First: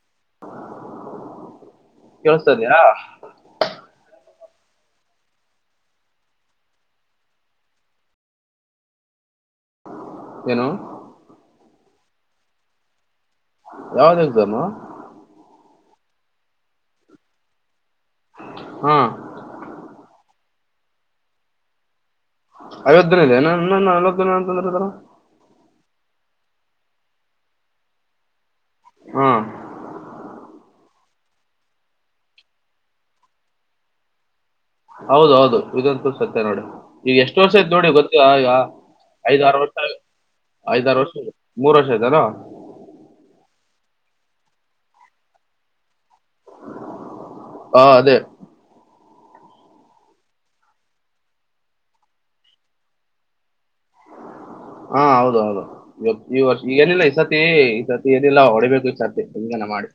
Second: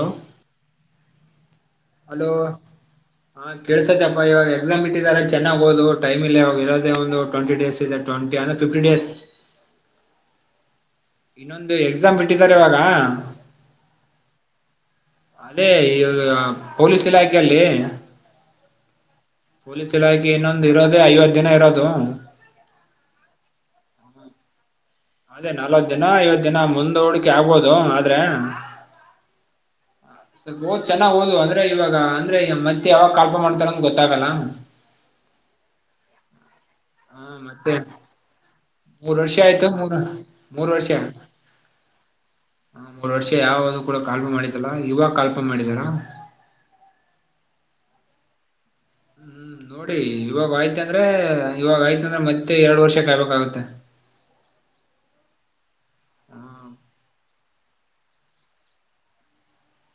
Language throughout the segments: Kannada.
ಹಲೋ ಅಲೋ ಕೇಳಿಸ್ತದ್ಯಾ ಹಾ ಕೇಳ್ಸತಿ ಅಪ್ಪ ಹೇಳ್. ಎಕ್ಸಾಮ್ ಇಟ್ಟಿದ್ದಾರೆ ಚೆನ್ನಾಗ್ ಓದು ಟೈಮ್ ಇಲ್ಲಿ ಇವಾಗ ಇರೋದೇ ಒಂದು ಟ್ವೆಂಟಿ ಡೇಸ್ ಇದೆ ಟ್ವೆಂಟಿ ಅಂದ್ರೆ ಫಿಫ್ಟಿನ್ ಡೇಸ್. ಏನು ಇನ್ನೊಂದು ಎಕ್ಸಾಮ್ ಬಿಟ್ಟಿದ್ದಾರೆ ಇವಾಗ. ಯಾವ್ದ ಎಕ್ಸಾಮೊ. ಅದೇ ಪೊಲೀಸ್ ಇಲಾಖೆಯಲ್ಲಿ. ಹಾ ಪೊಲೀಸ್ ಇಲಾಖೆ ಇನ್ನೊಂದ್. ಒಂದ್ ಇರೋದೇ ಐವತ್ತು ದಿನ ಇರೋದು. ಅಯೋಧ್ಯ್ಯನೆ [unintelligible] ಅದೇ ನಲ್ವತ್ ದದನ ಐವತ್ ದಜನ ಮುಂದೂಡಿಕೆ ಆಗ್ಬೋದು ಆದ್ರೆ. ಹ್ಮ್. ಸ್ವಲ್ಪ ಹೋದ್ ಚೆನ್ನಾಗೋದು ಅಂದ್ರೆ ಇವಾಗ ಅಂದ್ರೆ ಮತ್ತೆ ಯಾವಾಗ ಕಾಲ್ ಫಾರ್ಂ ಮಾಡ್ತಾರಂತ್ ಗೊತ್ತಾಗಲ್ಲ. ಹೌದು ಹೌದು ಇದಂತೂ ಸತ್ಯ ನೋಡಿ. ಈಗ ಹ ಎಷ್ಟು ವರ್ಷ ಐತ್ ಮತ್ತೆ ನೋಡಿ ಗೊತ್ತಿ ಈಗ ಮೂರ್ ಐದ ಆರ್ ಆಯ್ತು ವರ್ಷ ಮೂರ್ ಐದಾರು ವರ್ಷ ಮೂರ್ ವರ್ಷ ಆಯ್ತಲ. ಹ ಮೂರ್ ವರ್ಷ ಯಾವ್ದು ಕೂಡ ಕಲ್ ಫಾರ್ ಮಾಡಿದ್ದಿಲ್ಲ ಇವಾಗ ಕಾಲ್ಪಫಾರ ಮಾಡಿದಾರಾ. ಹಾ ಅದೇ. ಹ್ಮ್ ನೋಡಿ ಇವಾಗ ಆಯ್ತ ಅಂದ್ರೆ ಇವಾಗ ಆಯ್ತ ಅಂದ್ರೆ ಮತ್ತೆ ಎರಡು ವರ್ಷ ಕಾಯಬೇಕಾಗತ್ತೆ. ಹಾ ಹೌದು ಹೌದು ಇವತ್ತು ಈ ವರ್ಷ ಏನಿಲ್ಲ ಈ ಸರ್ತಿ ಈ ಸತಿ ಏನಿಲ್ಲ ಹೊಡಿಬೇಕು ಈ ಸರ್ತಿ ಹೆಂಗನ ಮಾಡಿ.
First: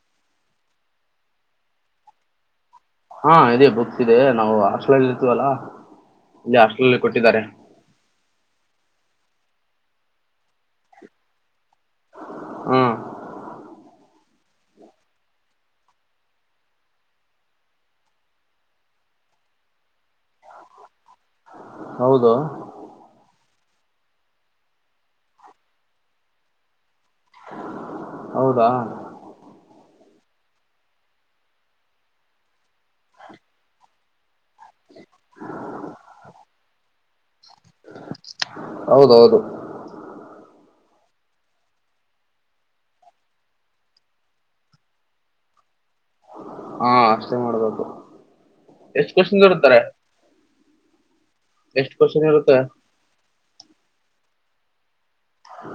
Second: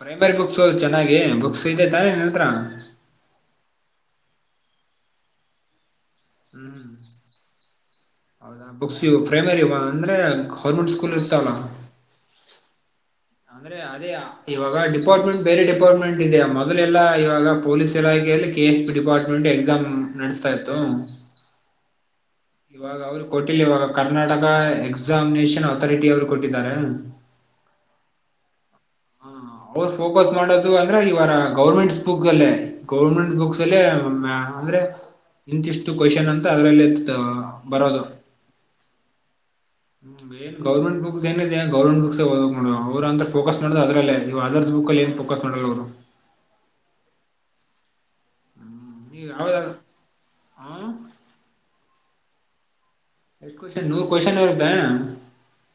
ಪ್ರೈಮರಿ ಬುಕ್ಸ್ ಹೋದ್ ಚೆನ್ನಾಗಿ ಬುಕ್ಸ್ ಇದೈ ತಾ ನಿನ್ನತ್ರ. ಹಾ ಇದೆ ಬುಕ್ಸ ನಾವು ಹಷ್ಟಲಲ್ಲಿ ಇರ್ತಿವಲ್ಲ. ಹ್ಮ್ ಹಾಸ್ಟೇಲ್ಲಲಿ ಕೊಟ್ಟಿದ್ದಾರೆ. ಹೌದಾ ಬುಕ್ಸ್ ಪ್ರೈಮರಿ ಅಂದ್ರೆ ಗೌರ್ಮೆಂಟ್ ಸ್ಕೂಲ್ ಇರ್ತವಲ್ಲ. ಆ ಅಂದ್ರೆ ಅದೇ ಇವಾಗ ಡಿಪಾರ್ಟ್ಮೆಂಟ್ ಬೇರೆ ಡಿಪಾರ್ಟ್ಮೆಂಟ್ ಇದೆೆಯ ಮೊದಲೆಲ್ಲ ಇವಾಗ ಪೊಲೀಸ್ ಇಲಾಖೆಯಲ್ಲಿ K S P department exam ನಡೆಸ್ತಾ ಇತ್ತು. [inaudible] ಇವಾಗ ಅವರು ಕೊಟ್ಟ. ಇಲ್ಲ ಇವಾಗ ಕರ್ನಾಟಕ ಎಕ್ಸಾಮಿನೇಷನ್ ಅಥಾರಿಟಿ ಅವ್ರು ಕೊಟ್ಟಿದ್ದಾರೆ. ಹೌದಾ. ಹ ಅವರು ಫೋಕಸ್ ಮಾಡೋದು ಅಂದ್ರೆ ಇವರ ಗೌರ್ಮೆಂಟ್ಸ್ ಬುಕ್ ಅಲ್ಲೇ ಗವರ್ಮೆಂಟ್ ಬುಕ್ಸ್ ಅಲ್ಲೆ. ಅಂದ್ರೆ ಇಂತಿಷ್ಟು ಕೊಷನ್ ಅಂತ. ಅದ್ರಲ್ಲಿ ಇರ್ತದ. ಬರೋದು ಹೌದೌದು ಹ್ಮ್ ಮೇನ್ ಗೌರ್ಮೆಂಟ್. ಗೌ ಬುಕ್ಸ್ ಏನಿದೆ ಗೌರ್ನಮೆಂಟ್ ಬುಕ್ಸ್ಯೇ ಓದಬೇಕು ನೋಡ್ ಅವ್ ಅವ್ರ ಅಂದ್ರ ಫೋಕಸ್ ಇಲ್ಲಾಂದ್ರೆ ಅದ್ರಲ್ಲೇ ಇವು ಅದರ್ಸ್ ಬುಕ್ಕಲ್ಲಿ ಏನ್ಫೋಕಸ್ ಮಾಡಲ್ಲ ಅವರು. ಹಾ ಅಷ್ಟೇ ಮಾಡ್ಬೇಕು. ಹ್ಮ್ ಎಷ್ಟು ನೀವು ಕೋಷನ್ ಯಾವ್ದ ನಿಡುತ್ತರೇ ಹ ಎಷ್ಟ್ ಕೊಶ್ [unintelligible] ಎಷ್ಟ ಕೊಷನ್ ನೂರ್ ಕೊಷನ್ ಇರುತ್ತಾ.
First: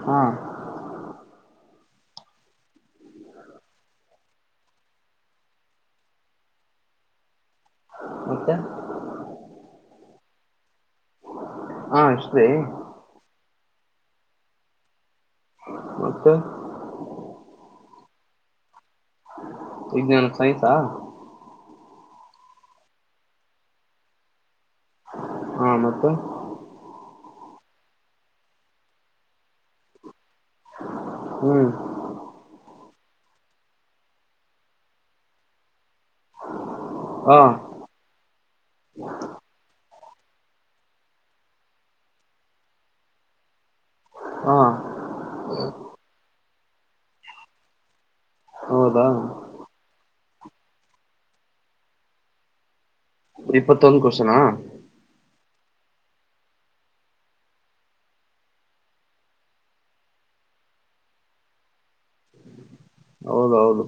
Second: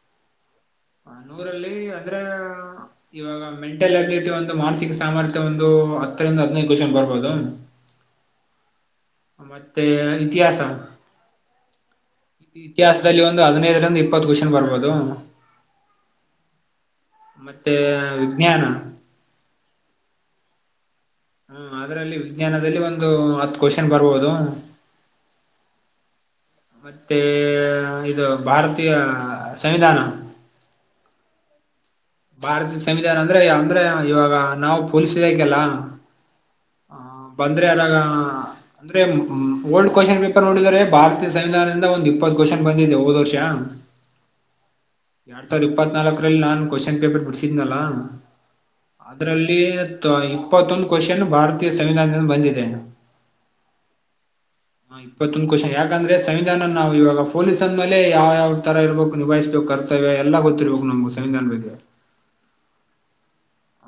ಹಾ ನೂರಲ್ಲಿ ಅಂದ್ರೆ ಇವಾಗ ಮೆಂಟಲ್ ಅಬಿಲಿಟಿ ಒಂದು ಮಾನಸಿಕ ಸಾಮರ್ಥ್ಯ ಒಂದು ಹತ್ತರಿಂದ ಹದ್ನೈದು ಕೊಷನ್ ಬರ್ಬೋದ. ಮತ್ತೆ ಮತ್ತೆ ಇತಿಹಾಸ. ಹಾ [unintelligible] ಐದಿನೈದ್ರಿಂದ ಇಪ್ಪತ್ತು ಕೊಶನ್ ಬರ್ಬೋದು. ಮತ್ತೆ ಮತ್ತೆ ವಿಜ್ಞಾನ ವಿಜ್ಞಾನ ಸೈಂನ್ಸ್ ಅಹ್. ಹ್ಮ ಅದ್ರಲ್ಲಿ ವಿಜ್ಞಾನದಲ್ಲಿ ಒಂದು ಹತ್ ಕೊಷನ್ ಬರ್ಬೋದು. ಹಾ ಮತ್ತೆ ಮತ್ತೇ ಇದು ಭಾರತೀಯ ಸಂವಿಧಾನ. ಹ್ಮ್ ಭಾರತ ಸಂವಿಧಾನ ಅಂದ್ರೆ ಅಂದ್ರೆ ಇವಾಗ ನಾವು ಪೊಲೀಸ್ ಇಲಾಖೆ ಅಲಾ. ಹ ಹಾ ಬಂದ್ರೆ ಅದಾಗ ಅಂದ್ರೆ ಹ್ಮ್ ಓನ್ ಕೊಷನ್ ಪೇಪರ್ ನೋಡಿದರೆ ಭಾರತೀಯ ಸಂವಿಧಾನದಿಂದ ಒಂದು ಇಪ್ಪತ್ತು ಕೊಷನ್ ಬಂದಿದೆ ಹೋದ್ ವರ್ಷ ಹಾ ಎರಡ್ ಸಾವಿರದ ಇಪ್ಪತ್ನಾಕರಲ್ಲಿ ನಾನು. ಕ್ವೆಶನ್ ಪೇಪರ್ ಬಿಡ್ಸಿದ್ನಲ್ಲಾ ಹೌದಾ ಅದ್ರಲ್ಲಿ ಇಪ್ಪತ್ತೊಂದು ಕೊಷನ್ ಭಾರತೀಯ ಸಂವಿಧಾನದಿಂದ ಬಂದಿದೆ. ಇಪ್ಪತ್ತೊಂದು ಕೊಷನ್ ಅಹ್ ಹ ಇಪ್ಪತ್ತೊಂದು ಕ್ವಶನ್ ಯಾಕಂದ್ರೆ ಸಂವಿಧಾನ ನಾವು ಇವಾಗ ಪೊಲೀಸ್ ಅಂದ ಮೇಲೆ ಯಾವ್ ಯಾವ್ ತರ ಇರಬೇಕು ನಿಭಾಯಿಸ್ಬೇಕು ಕರ್ತವ್ಯ ಎಲ್ಲ ಗೊತ್ತಿರ್ಬೇಕು ನಮ್ಗೆ ಸಂವಿಧಾನದ ಬಗ್ಗೆ. [inaudible] ಹೌದೌದು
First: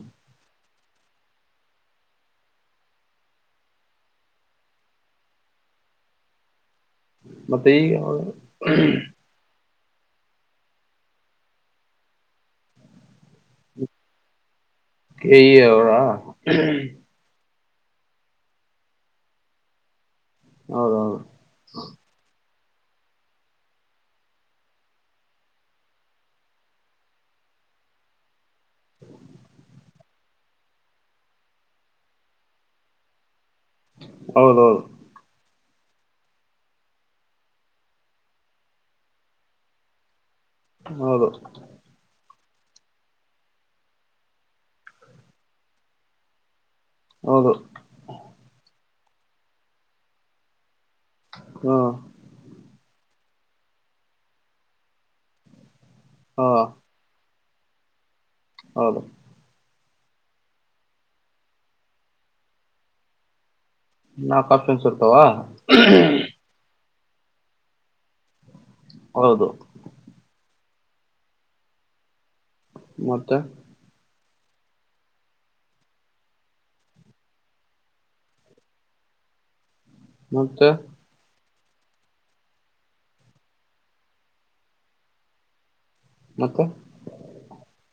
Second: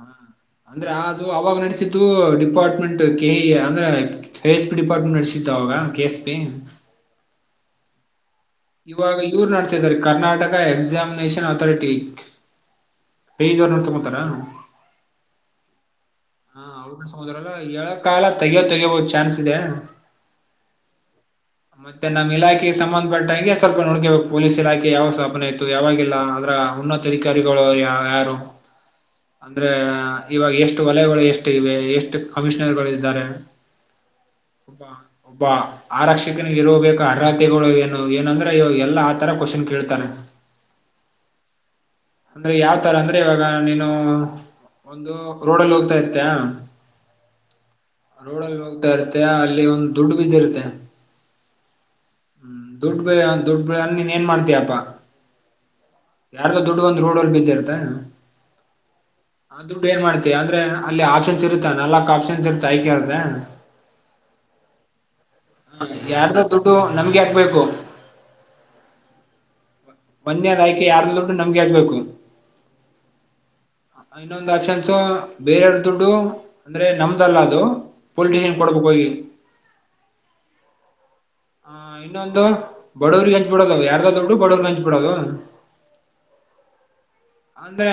ಅಂದ್ರೆ ಅದು ಅವಾಗ ನಡೆಸಿತ್ತು ಡಿಪಾರ್ಟ್ಮೆಂಟ್ ಕೆಇಎ ಅಂದ್ರೆ ಕೆ ಕ್ ಕ್ ಎಸ್ ಪಿ ಡಿಪಾರ್ಟ್ಮೆಂಟ್ ನಡ್ಸಿತ್ತು ಅವಾಗ ಕೆ ಎಸ್ ಪಿ. ಮತ್ತೆ ಈಗ [unintelligible] ಇವಾಗ ಇವ್ರ ನಾಡ್ಸ್. ಕರ್ನಾಟಕ ಎಕ್ಸಾಮಿನೇಷನ್ ಅಥಾರಿಟಿ ಪೇಜ್ ಅವ ನೋ ತಗೊತಾರ. ಕಇಆ ಅವರಾ. ಯಳ ಕಾಲ ತೆಗಯೋ ತೆಗೆಯಬಹ ಚಾನ್ಸ್ ಇದೆ. ಹೌದೌದು ಮತ್ತೆ ನಮ್ಮ ಇಲಾಕಿ. ಟ್ಟ. [unintelligible] ಹಂಗೆ ಸ್ವಲ್ಪ ನೋಡ್ಕ ಪೊಲೀಸ್ ಇಲಾಖೆ ಯಾವ ಸ್ಥಾಪನೆ ಇತ್ತು ಯಾವಾಗಿಲ್ಲ ಅದ್ರ ಉನ್ನತ ಅಧಿಕಾರಿಗಳುರು ಯ ಯಾರು ಅಂದ್ರೆ ಇವಾಗ ಎಷ್ಟು ವಲಯಗಳು ಎಷ್ಟ ಇವೆ ಎಷ್ಟು ಕಮಿಷನರ್ಗಳು ಇದ್ದಾರೆ. ಒಬ ಹೌದೌದು ಒಬಾ. ಆರಕ್ಷಕನ ಇರಬೇಕು ಅರ್ಹತೆಗಳು. ಏನಂದ್ರೆ ಇವಾಗ ಎಲ್ಲಾ ಆ ತರ ಕ್ವಶನ್ ಕೇಳ್ತಾರ. ಹೌದು. ಅಂದ್ರೆ ಯಾವ ತರ ಅಂದ್ರೆ ಇವಾಗ ನೀನು ಒಂದು ರೋಡಲ್ಲಿ ಹೋಗ್ತಾ ಇರ್ತಯ. ಹೌದು. ಡ್ ಇರುತ್ತ ಅಲ್ಲಿ ಒಂದು್ ದುಡ್ಡು ಬಿದ್ದ ಇರುತ್ತೆ. ಹ್ಮ. ದುಡ್ಡು ಬ ದುಡ್ಡು ಬ ಅ ನೀನ್ ಏನ್ ಮಾಡ್ತೀಯಪ್ಪಾ. ಹ್ಮ. [unintelligible] ಇರ್ತಾ. ಹೌದು. ದುಡ್ಡ್ ಎನ್ ಮಾಡ್ತಿ ಅಂದ್ರೆ ಅಲ್ಲಿ ಆಪ್ಷನ್ ಇರುತ್ತ ನಾಕ್ ಆಪ್ಷನ್ಸ್ ಇರುತ್ತ ಆ ಕೇಳ್ದ. ನಾಕ್ ಒಪ್ಶನ್ ಇರ್ತವ. ನಮಗೆ ಯಾಕಬೇಕು. ಹೌದು. ಮೊನ್ನೆ ಆದ ಆಯ್ಕೆ ಯಾರದೋ ದುಡ್ಡ್ ನಮ್ಗೆ ಯಾಕ್ ಬೇಕು. ಮತ್ತ. ಇನ್ನೊಂದು ಆಪ್ಷನ್ಸ್ ಬೇರೆಯರ್ ದುಡ್ಡು ಅಂದ್ರೆ ನಮ್ದಲ್ಲ ಅದು ಪೊಲಿಟಷನ್ ಕೊಡ್ಬೇಕ ಹೋಗಿ. ಮತ್ತೆ. ಹಾ ಇನ್ನೊಂದು ಬಡವರ್ರಿಗೆ ಹಂಚ್ ಬಿಡೋದ ಯಾರದ ದೊಡ್ಡು ಬಡವರ್ಗೆ ಹಂಚ್ಬ. ಬಿಡೋದು. ಮತ್ತೆ ಅಂದ್ರೆ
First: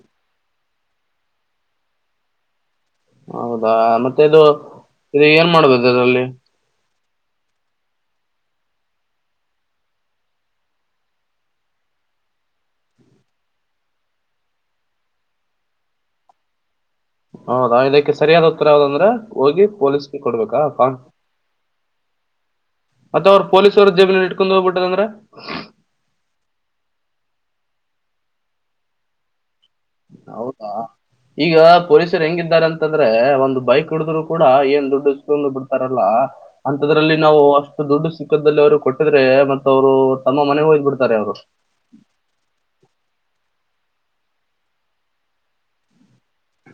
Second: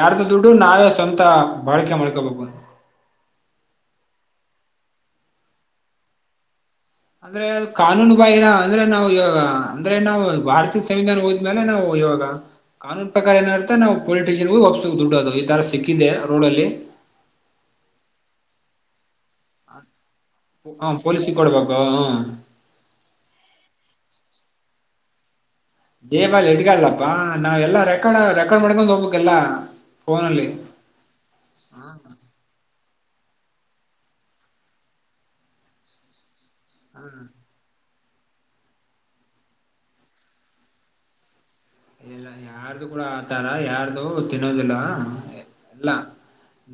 ಯಾರ್ದ ದುಡ್. ಇದು ನಾವೇ ಸ್ವಂತ ಬಾಳಕೆ ಮಾಡ್ಕೊಬಬುದು. ಹೌದಾ ಮತ್ತೆ ಇದು ಇದು ಏನ್ ಮಾಡುದುದು ಅದ್ರಲ್ಲಿ. ಅಂದ್ರೆ ಅ ಕಾನೂನು ಬಾಹಿರ ಅಂದ್ರೆ ನಾವು ಇವಾಗ ಅಂದ್ರೆ ನಾವು ಭಾರತೀಯ ಸಂವಿಧಾನ ಹೋದ್ಮೇಲೆ ನಾವು ಇವಾಗ ಕಾನೂನು ಪ್ರಕಾರ ಏನತೆ ನಾವು ಪೊಲಿಟಿಷನ್ಗ ವಾಪ್ಸ ದುಡ್ಡ ಅದು ಈ ತರ ಸಿಕ್ಕಿದೆ ರೋಡ್ಲ್ಲಿ. ಹೌದಾ ಇದಕ್ಕೆ ಸರಿಯಾದ ಉತ್ತರ ಯಾವ್ದದಂದ್ರ. ಹೋಗಿ ಪೊಲೀಸ್ಗೆ ಕೊಡ್ಬೇಕಾ ಹ ಕಾನ್ ಪೊಲೀಸಿಗೆ ಕೊಡ್ಬೇಕು ಹ ಮತ್ತ ಅವರು ಪೊಲೀಸವರ ಜೇಬಿನ ಇಟ್ಕೊಂಡ ಹೋಗ್ಬಿಟ್ಟು. ಅಂದ್ರೆ. ಜೇಬಲ್ ಹಿಡ್ಗಲ್ಲಪ್ಪಾ ನಾವ್ ಎಲ್ಲಾ ರೆಕಾರ್ಡ್ ರೆಕಾರ್ಡ್ ಮಾಡ್ಕೊಂಡು ಹೋಗ್ಬೇಕೆಲ್ಲಾ. ಹೌದಾ ಈಗ ಪೊಲೀಸರು ಹೆಂಗಿದ್ದಾರಂ ತಂದ್ರೆ ಒಂದು ಬೈಕ್ ಹಿಡಿದ್ರು ಕೂಡ ಏನ್ ದುಡ್ಡಿಸ್ಕೊಂಡು ಬಿಡ್ತಾರಲ್ಲ. ಅಂತದ್ರಲ್ಲಿ ನಾವು ಅಷ್ಟು ದುಡ್ಡು ಮುಖದಲ್ಲಿ ಅವ್ರು ಕೊಟ್ಟಿದ್ರೆ ಮತ್ತ್ ಅವ್ರು ತಮ್ಮ ಮನೆಗೆ ಹೋಗ್ ಬಿಡ್ತಾರೆ ಅವ್ರು. ಇಲ್ಲ ಯಾರ್ದು ಕೂಡ ಆತರ ಯಾರ್ದು ತಿನ್ನೋದಿಲ್ಲ ಇಲ್ಲ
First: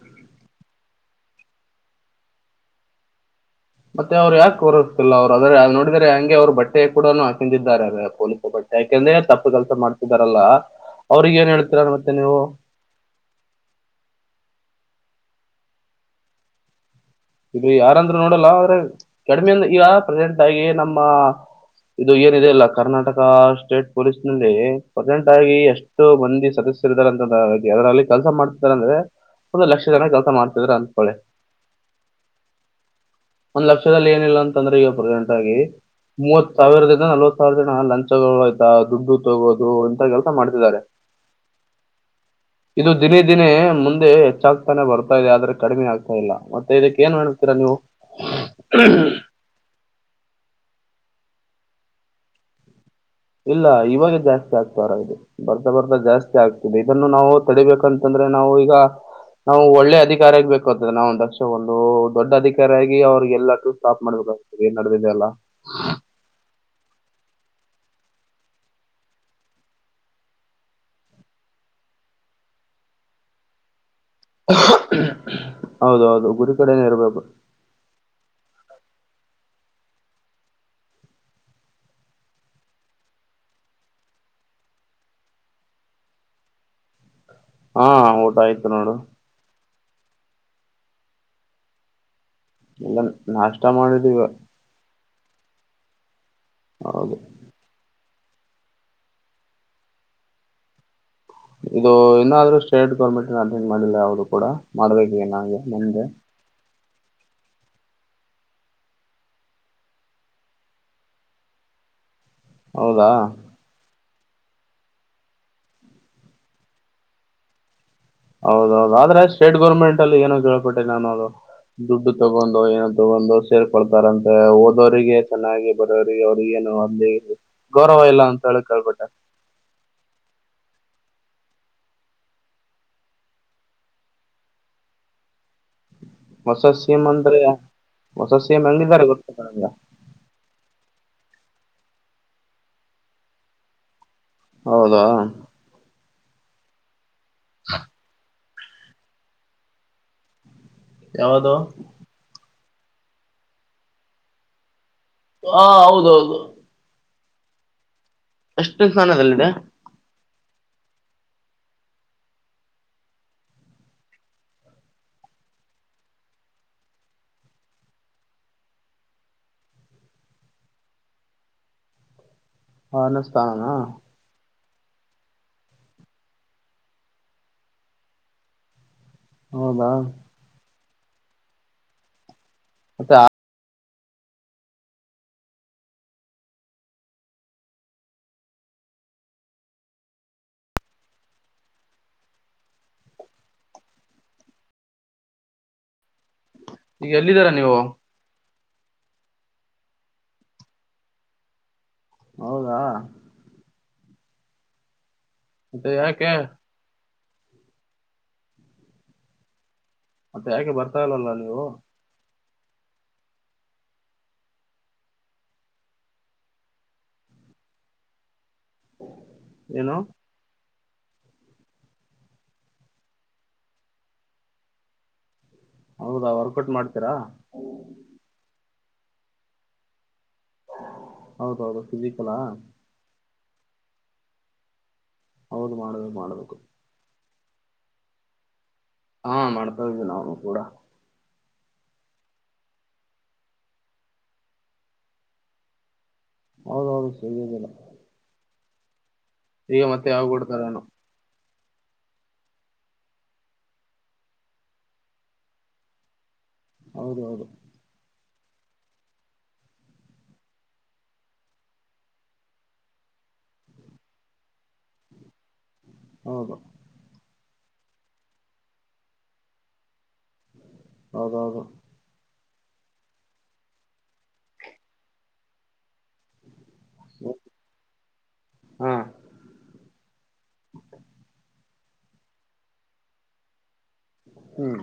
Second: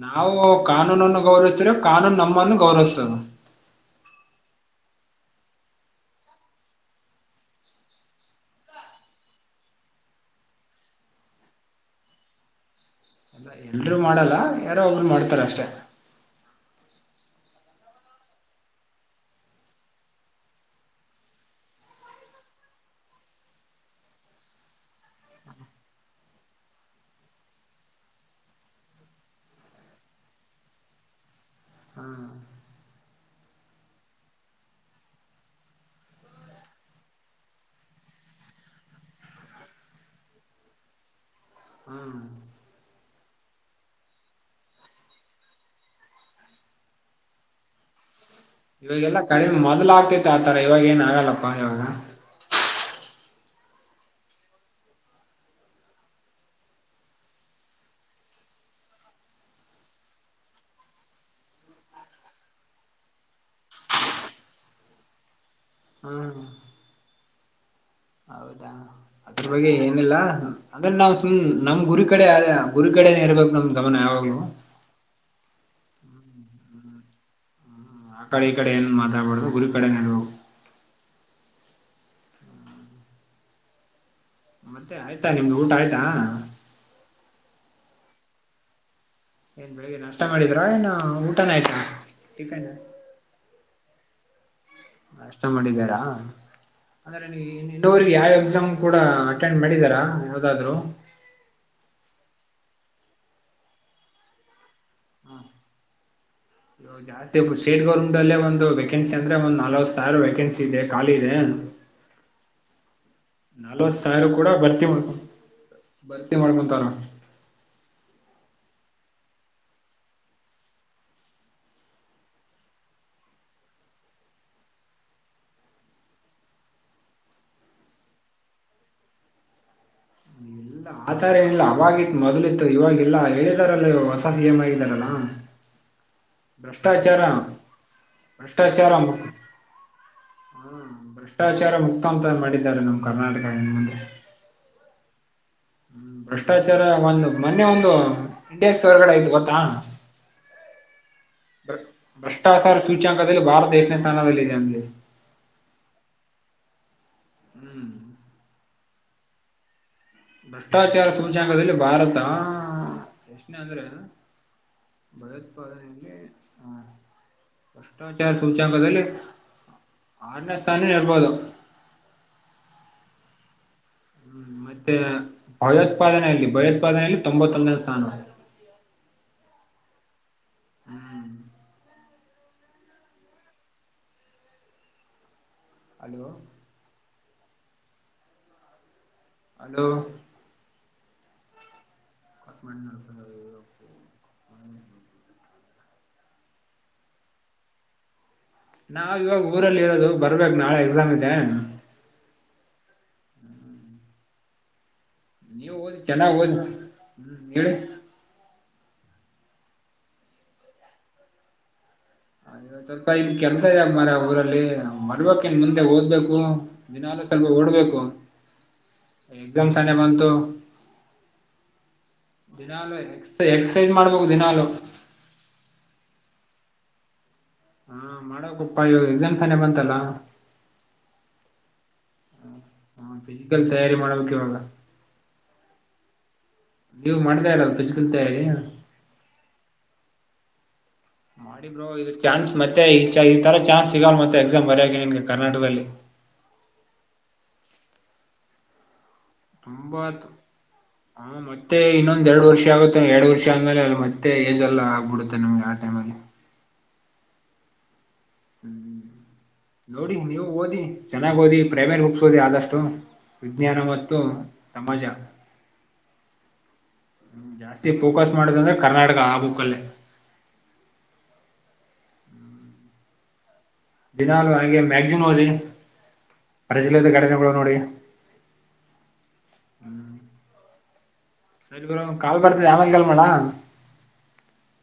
ನಾವು ಕಾನೂನನ್ನು ಗೌರಸ್ದ್ರೆ ಕಾನೂನು ನಮ್ಮನ್ನು ಗೌರವಿಸ್ತದ. ಮತ್ತೆ ಅವ್ರು ಯಾಕೆ ಕೂರುಸ್ತಿಲ್ಲ ಅವ್ರು ಅದ್ರ ಅ ನೋಡಿದ್ರರೆ ಹೆಂಗೆ ಅವ್ರು ಬಟ್ಟೆ ಕೂಡನೂ ಹಾಕೊಂಡಿದ್ದಾರೆ ಪೊಲೀಸ ಬಟ್ಟೆ ಹಾಕಂದ್ರೆ ತಪ್ಪು ಕೆಲಸ ಮಾಡ್ತಿದಾರಲ್ಲ ಅವ್ರಿಗ್ ಏನ್ ಹೇಳ್ತಿರ ಮತ್ತೆ ನೀವು? ಎಲ್ರೂ ಮಾಡಲ್ಲ ಯಾರೋ ಒಬ್ರು ಮಾಡ್ತಾರಷ್ಟೆ ಇಲ್ಲಿ ಯಾರಂದ್ರೂ ನೋಡಲ್ಲ ಆದ್ರೆ ಕಡಿಮೆಂದ ಈಗ ಪ್ರೆಸೆಂಟ್ ಆಗಿ ನಮ್ಮ ಇದು ಏನಿದೆ ಇಲ್ಲ ಕರ್ನಾಟಕ ಸ್ಟೇಟ್ ಪೊಲೀಸ್ನಲ್ಲಿ ಪ್ರೆಸೆಂಟಾಗಿ ಎಷ್ಟು ಮಂದಿ ಸದಸ್ಯರಿದಾರಂತಂದ ಅದ್ರಲ್ಲಿ ಕೆಲ್ಸ ಮಾಡ್ತಿದ್ದಾರೆ ಅಂದ್ರೆ ಒಂದು ಲಕ್ಷ ಜನ ಕೆಲ್ಸ ಮಾಡ್ತಿದಿದ್ದಾರೆ ಅಂತ್ಕೊಳ್ಳಿ ಹ್ಮ್ ಒಂದ್ ಲಕ್ಷದಲ್ಲಿ ಏನಿಲ್ಲ ಅಂತಂದ್ರೆ ಈಗ ಪ್ರೆಸೆಂಟ್ ಆಗಿ ಮೂವತ್ ಸಾವಿರದಿಂದ ನಲ್ವತ್ ಸಾವಿರ ಜನ ಲಂಚಗಳು ಆಯ್ತಾ ದುಡ್ಡು ತಗೋದು ಇಂತ ಕೆಲಸ ಮಾಡ್ತಿದ್ದಾರೆ ಹ್ಮ್ ಇದು ದಿನೇ ದಿನೇ ಮುಂದೆ ಹೆಚ್ಚಾಗ್ತಾನೆ ಬರ್ತಾ ಇದೆ ಆದ್ರೆ ಕಡಿಮೆ ಆಗ್ತಾ ಇಲ್ಲ ಮ ಇದಕ್ಕೆ ಏನ್ ಮಾಡ್ಸ್ತೀರಾ ನೀವು? ಇವಾಗೆಲ್ಲ ಕಡಿಮೆ ಮೊದಲ ಆಗ್ತೈತೆ ಆತರ ಇವಾಗ ಏನ್ ಆಗಲ್ಲ. [unintelligible] ಇಲ್ಲ ಇವಾಗ ಜಾಸ್ತಿ ಆಗ್ತರ ಇದು ಬರ್ತಾ ಬರ್ತಾ ಜಾಸ್ತಿ ಆಗ್ತಿದೆ ಇದನ್ನು ನಾವು ತಡಿಬೇಕಂತಂದ್ರೆ ನಾವು ಈಗ ನಾವು ಒಳ್ಳೆ ಅಧಿಕಾರ ಇಕಬೇಕಾಗ್ತದೆ ನಾವುಂದು ದಕ್ಷ ಒಂದು ದೊಡ್ಡ ಅಧಿಕಾರಿಯಾಗಿ ಅವ್ರು ಎಲ್ಲಕ್ಕು ಸ್ಟಾಪ್ ಮಾಡ್ಬೇಕಾಗ್ತದೆ ಏನ್ ನಡೆದಿದೆ ಅಲ್ಲ. ಹ್ಮ್ ಹೌದಾ ಅದ್ರ ಬಗ್ಗೆ ಏನಿಲ್ಲ ಅದ್ರ ನಾವು ಸುಮ್ ನಮ್ ಗುರಿ ಕಡೆ ಗುರಿ ಕಡೆನೆ ಇರಬೇಕು ನಮ್ ಗಮನ ಯಾವಾಗ್ಲೂ ಹೌದೌದು ಗುರಿ ಕಡೆನೆ ಇರ್ಬೇಕು. ಹ್ಮ್ ಆ ಕಡೆ ಈ ಕಡೆ ಏನ್ ಮಾತಾಡ್ಬಾರ್ದು ಗುರಿ ಕಡೆನೇ ಇರ್ಬೇಕು. ಮತ್ತೆ ಆಯ್ತಾ ನಿಮ್ದ್ ಊಟ ಆಯ್ತಾ. ಹುಂ ಊಟ ಆಯ್ತು ನೋಡು. ಏನ್ ಬೆಳಿಗ್ಗೆ ನಾಷ್ಟ ಮಾಡಿದ್ರ ಏನ ಊಟನೆ ಆಯ್ತ? ಇಲ್ಲ ನಾಷ್ಟ ಮಾಡಿದ್ ಇವಾ ನಷ್ಟ ಮಾಡಿದಾರಾ? ಹೌದು ಅದ್ರೆ ನನಗೆ ನೀ [unintelligible] ಯಾವ್ ಎಕ್ಸಾಮ್ ಕೂಡ ಅಟೆಂಡ್ ಮಾಡಿದಾರಾ ಯಾವ್ದಾದ್ರು? ಇದು ಇನ್ನಾದ್ರೂ ಸ್ಟೇಟ್ ಗೌರ್ಮೆಂಟ್ ಅಟೆಂಡ್ ಮಾಡಿಲ್ಲ ಯಾವ್ದೂ ಕೂಡ. ಮಾಡ್ಬೇಕಿದೆ ನಂಗೆ ಮುಂದೆ. ಜಾಸ್ತಿ ಸ್ಟೇಟ್ ಗೌರ್ಮೆಂಟಲ್ಲೇ ಒಂದು ವೇಕೆನ್ಸಿ ಅಂದ್ರೆ ಒಂದ್ ನಲ್ವತ್ತು ಸಾವ್ರ ವೇಕೆನ್ಸಿ ಇದೆ ಖಾಲಿ ಇದೆ. ಹೌದಾ? ತಾಯ್ರು ಕೂಡ ಭರ್ತಿ ಮಾಡಕ ಭರ್ತಿ ಮಾಡ್ಕೊಂತಾರ. ಹೌದೌದು ಆದ್ರೆ ಸ್ಟೇಟ್ ಗೌರ್ಮೆಂಟಲ್ಲಿ ಏನೋ ಕೇಳ್ಪಟ್ಟೆ ನಾನು ಅದು ದುಡ್ಡು ತಗೊಂಡೋ ಏನ ತಗೊಂಡೋ ಸೇರ್ಕೊಳ್ತಾರಂತೆ ಓದೋರಿಗೆ ಚೆನ್ನಾಗಿ ಬರೋರಿಗೆ ಅವ್ರ್ಗ ಏನು ಅಲ್ಲಿ ಗೌರವ ಇಲ್ಲ ಅಂತ ಹೇಳ ಕೇಳ್ಪಟ್ಟೆ. ಇಲ್ಲ ಆತರ ಏನಿಲ್ಲ ಅವಾಗಿತ್ತು ಮೊದ್ಲಿತ್ತು ಇವಾಗಿಲ್ಲ ಹೇಳಿದಾರಲ್ಲ ಹೊಸ ಸಿ ಎಂ ಆಗಿದಾರಲ್ಲ. ಹೊಸ ಸ್ಕೀಮ್ ಭ್ರಷ್ಟಾಚಾರ ಅಂದ್ರೆ ಹೊಸ ಸ್ಕೀಮ್ ಭ್ಷ್ಟಾಚಾರ ಹೆಂಗಿದ್ದಾರೆ ಗೊತ್ತಂಗ ಭ್ರಷ್ಟಾಚಾರ ಮುಕ್ತಾಂತ ಮಾಡಿದ್ದಾರೆ ನಮ್ ಕರ್ನಾಟಕ ಇನ್ಮುಂದೆ. ಹೌದಾ? ಭ್ರಷ್ಟಾಚಾರ. ಮೊನ್ನೆ ಒಂದು. ಇಂಡಿಯಕ್ಸ್ ಹೊರಗಡೆ ಆಯ್ತು ಗೊತ್ತಾ. ಯಾವದು. ಅ ಸಾವಿರ ಸೂಚ್ಯಂಕದಲ್ಲಿ ಭಾರತ ದೇಶನೇ ಸ್ಥಾನಲ್ಲಿದೆದೆ ಅಂದೆ. ಹಾ ಹೌದೌದು. ಹ್ಮ್. ಎಷ್ಟು ಸ್ಥಾನದಲ್ಲಿದೆ. ಭ್ರಷ್ಟಾಚಾರ ಸೂಚ್ಯಾಂಕದಲ್ಲಿ ಭಾರತ ಎಷ್ಟನೇ ಅಂದ್ರೆ ಭಯೋತ್ಪಾದನೆಯಲ್ಲಿ ಭ್ರಷ್ಟಾಚಾರ ಸೂಚ್ಯಾಂಕದಲ್ಲಿ ಆರನೇ ಸ್ಥಾನ ನರ್ಬಹದು. ಹ ಅನ್ನಿಸ್ತಾನನಾ. ಮತ್ತೆ ಭಯೋತ್ಪಾದನೆಯಲ್ಲಿ ಭಯೋತ್ಪಾದನೆಯಲ್ಲಿ ತೊಂಬತ್ತೊಂದನೇ ಸ್ಥಾನ. ಹೌದಾ. ಹ್ಮ್ ಅತ್ತೆ. [unintelligible] ಹಲೋ. ಹಲೋ. ಕ. [inaudible] ಈಗ ಎಲ್ಲಿದ್ದೀರಾ ನೀವು. ನಾವ್ ಇವಾಗ ಊರಲ್ಲಿ ಇರೋದು ಬರ್ಬೇಕು ನಾಳೆ ಎಕ್ಸಾಮ್ ಇದೆ. ಹೌದಾ. ನೀವು ಮತ್ತೆ ಓದಿ ಯಾಕೆ ಚೆನ್ನಾಗ್ ಓದಿ. ಹ್ಮ್ ಹೇಳಿ. ಮತ್ತೆ ಯಾಕೆ ಬರ್ತಾ ಇಲ್ಲಲ್ಲ ನೀವು. ಇ ಸ್ವಲ್ಪ ಇನ್ ಕೆಲ್ಸ ಇದಾಗ ಮರ ಊರಲ್ಲಿ ಮರ್ಬೇಕಕ್ ಇನ್ ಮುಂದೆ ಓದ್ಬೇಕು ದಿನೂ ಸ್ವಲ್ಪ ಓಡ್ಬೇಕು. ಎಕ್ಸಾಮ್ ಸಾನೆ ಏನು ಬಂತು. ದಿನಾಲೂ ಎಕ್ ಎಕ್ಸಸೈಜ್ ಮಾಡ್ಬು ದಿನಾಲೂ. ಹೌದಾ ವರ್ಕೌಟ್ ಮಾಡ್ತೀರಾ. ಹಾ ಮಾಡಾಗಪ್ಪಾ ಇವಾಗ ಎಕ್ಸಾಮ್ ತಾನೇ ಬಂತಲ್ಲ. ಹೌದೌದು. [unintelligible] [unintelligible] ತಯಾರಿ ಮಾಡ್ಬಾಕ್ ಇವಾಗ. ಹೌದು ಮಾಡುದುದು ಮಾಡಬೇಕು. ನೀವು್ ಮಾಡ್ತಾ ಇರ [unintelligible] ತಯಾರಿ. ಹಾ ಮಾಡ್ತಾ ಇದ್ವಿ ನಾನು ಕೂಡ. ಮಾಡಿ ಬೋ ಇದ್ರ ಚಾನ್ಸ್ ಮತ್ತೆ ಈ ಈ ತರ ಚಾನ್ಸ್ ಸಿಗಲ್ ಮತ್ತೆ ಎಕ್ಸಾಮ್ ಬರ್ಯಾಗಿ ನಿನ್ಗೆ ಕರ್ನಾಟಕದಲ್ಲಿ. ಹೌದ ಹೌದು ಸಿಗುವುದಿಲ್ಲ. ಈಗ ಮತ್ತೆ ಯಾವ ತುಂಬಾ ಕೊಡ್ತಾರ ಏನು. ಹಾ ಮತ್ತೆ ಇನ್ನೊಂದ ಎರಡು ವರ್ಷ ಆಗುತ್ತೆ ಎರಡು ವರ್ಷ ಆದ್ಮೇಲೆ ಮತ್ತೆ ಎಜೆಲ್ಲಾ ಆಗ್ಬಿಡುತ್ತೆ ನಮ್ಗೆ ಆ ಟೈಮ ಅಲ್ಲಿ. ಹೌದ ಹೌದು. ಹ್ಮ್ ನೋಡಿ ನೀವು ಓದಿ ಚೆನ್ನಾಗ್ ಓದಿ ಪ್ರೈಮೇರಿ ಬುಕ್ಸ್ ಓದಿ ಆದಷ್ಟು ವಿಜ್ಞಾನ ಮತ್ತು ಸಮಾಜ. ಹೌದು. ಜಾಸ್ತಿ ಫೋಕಸ್ ಮಾಡುದ ಅಂದ್ರೆ ಕರ್ನಾಟಕ ಆ ಬುಕಲ್ಲೆ ಹೌದೌದು ದಿನಾಲು ಅಂಗೆ ಮ್ಯಾಗ್ಜಿನ್ ಓದಿ [unintelligible] ಘಟನೆಗುಳ್ ನೋಡಿ ಹಾ ಹ್ಮ ಸರಿ ಬ್ರೊ ಕಾಲ್ ಬರ್ತಿದ್ ಆಮೆಲ್ ಕಾಲ್ ಮಾಡ್ಲ ಹ್ಮ್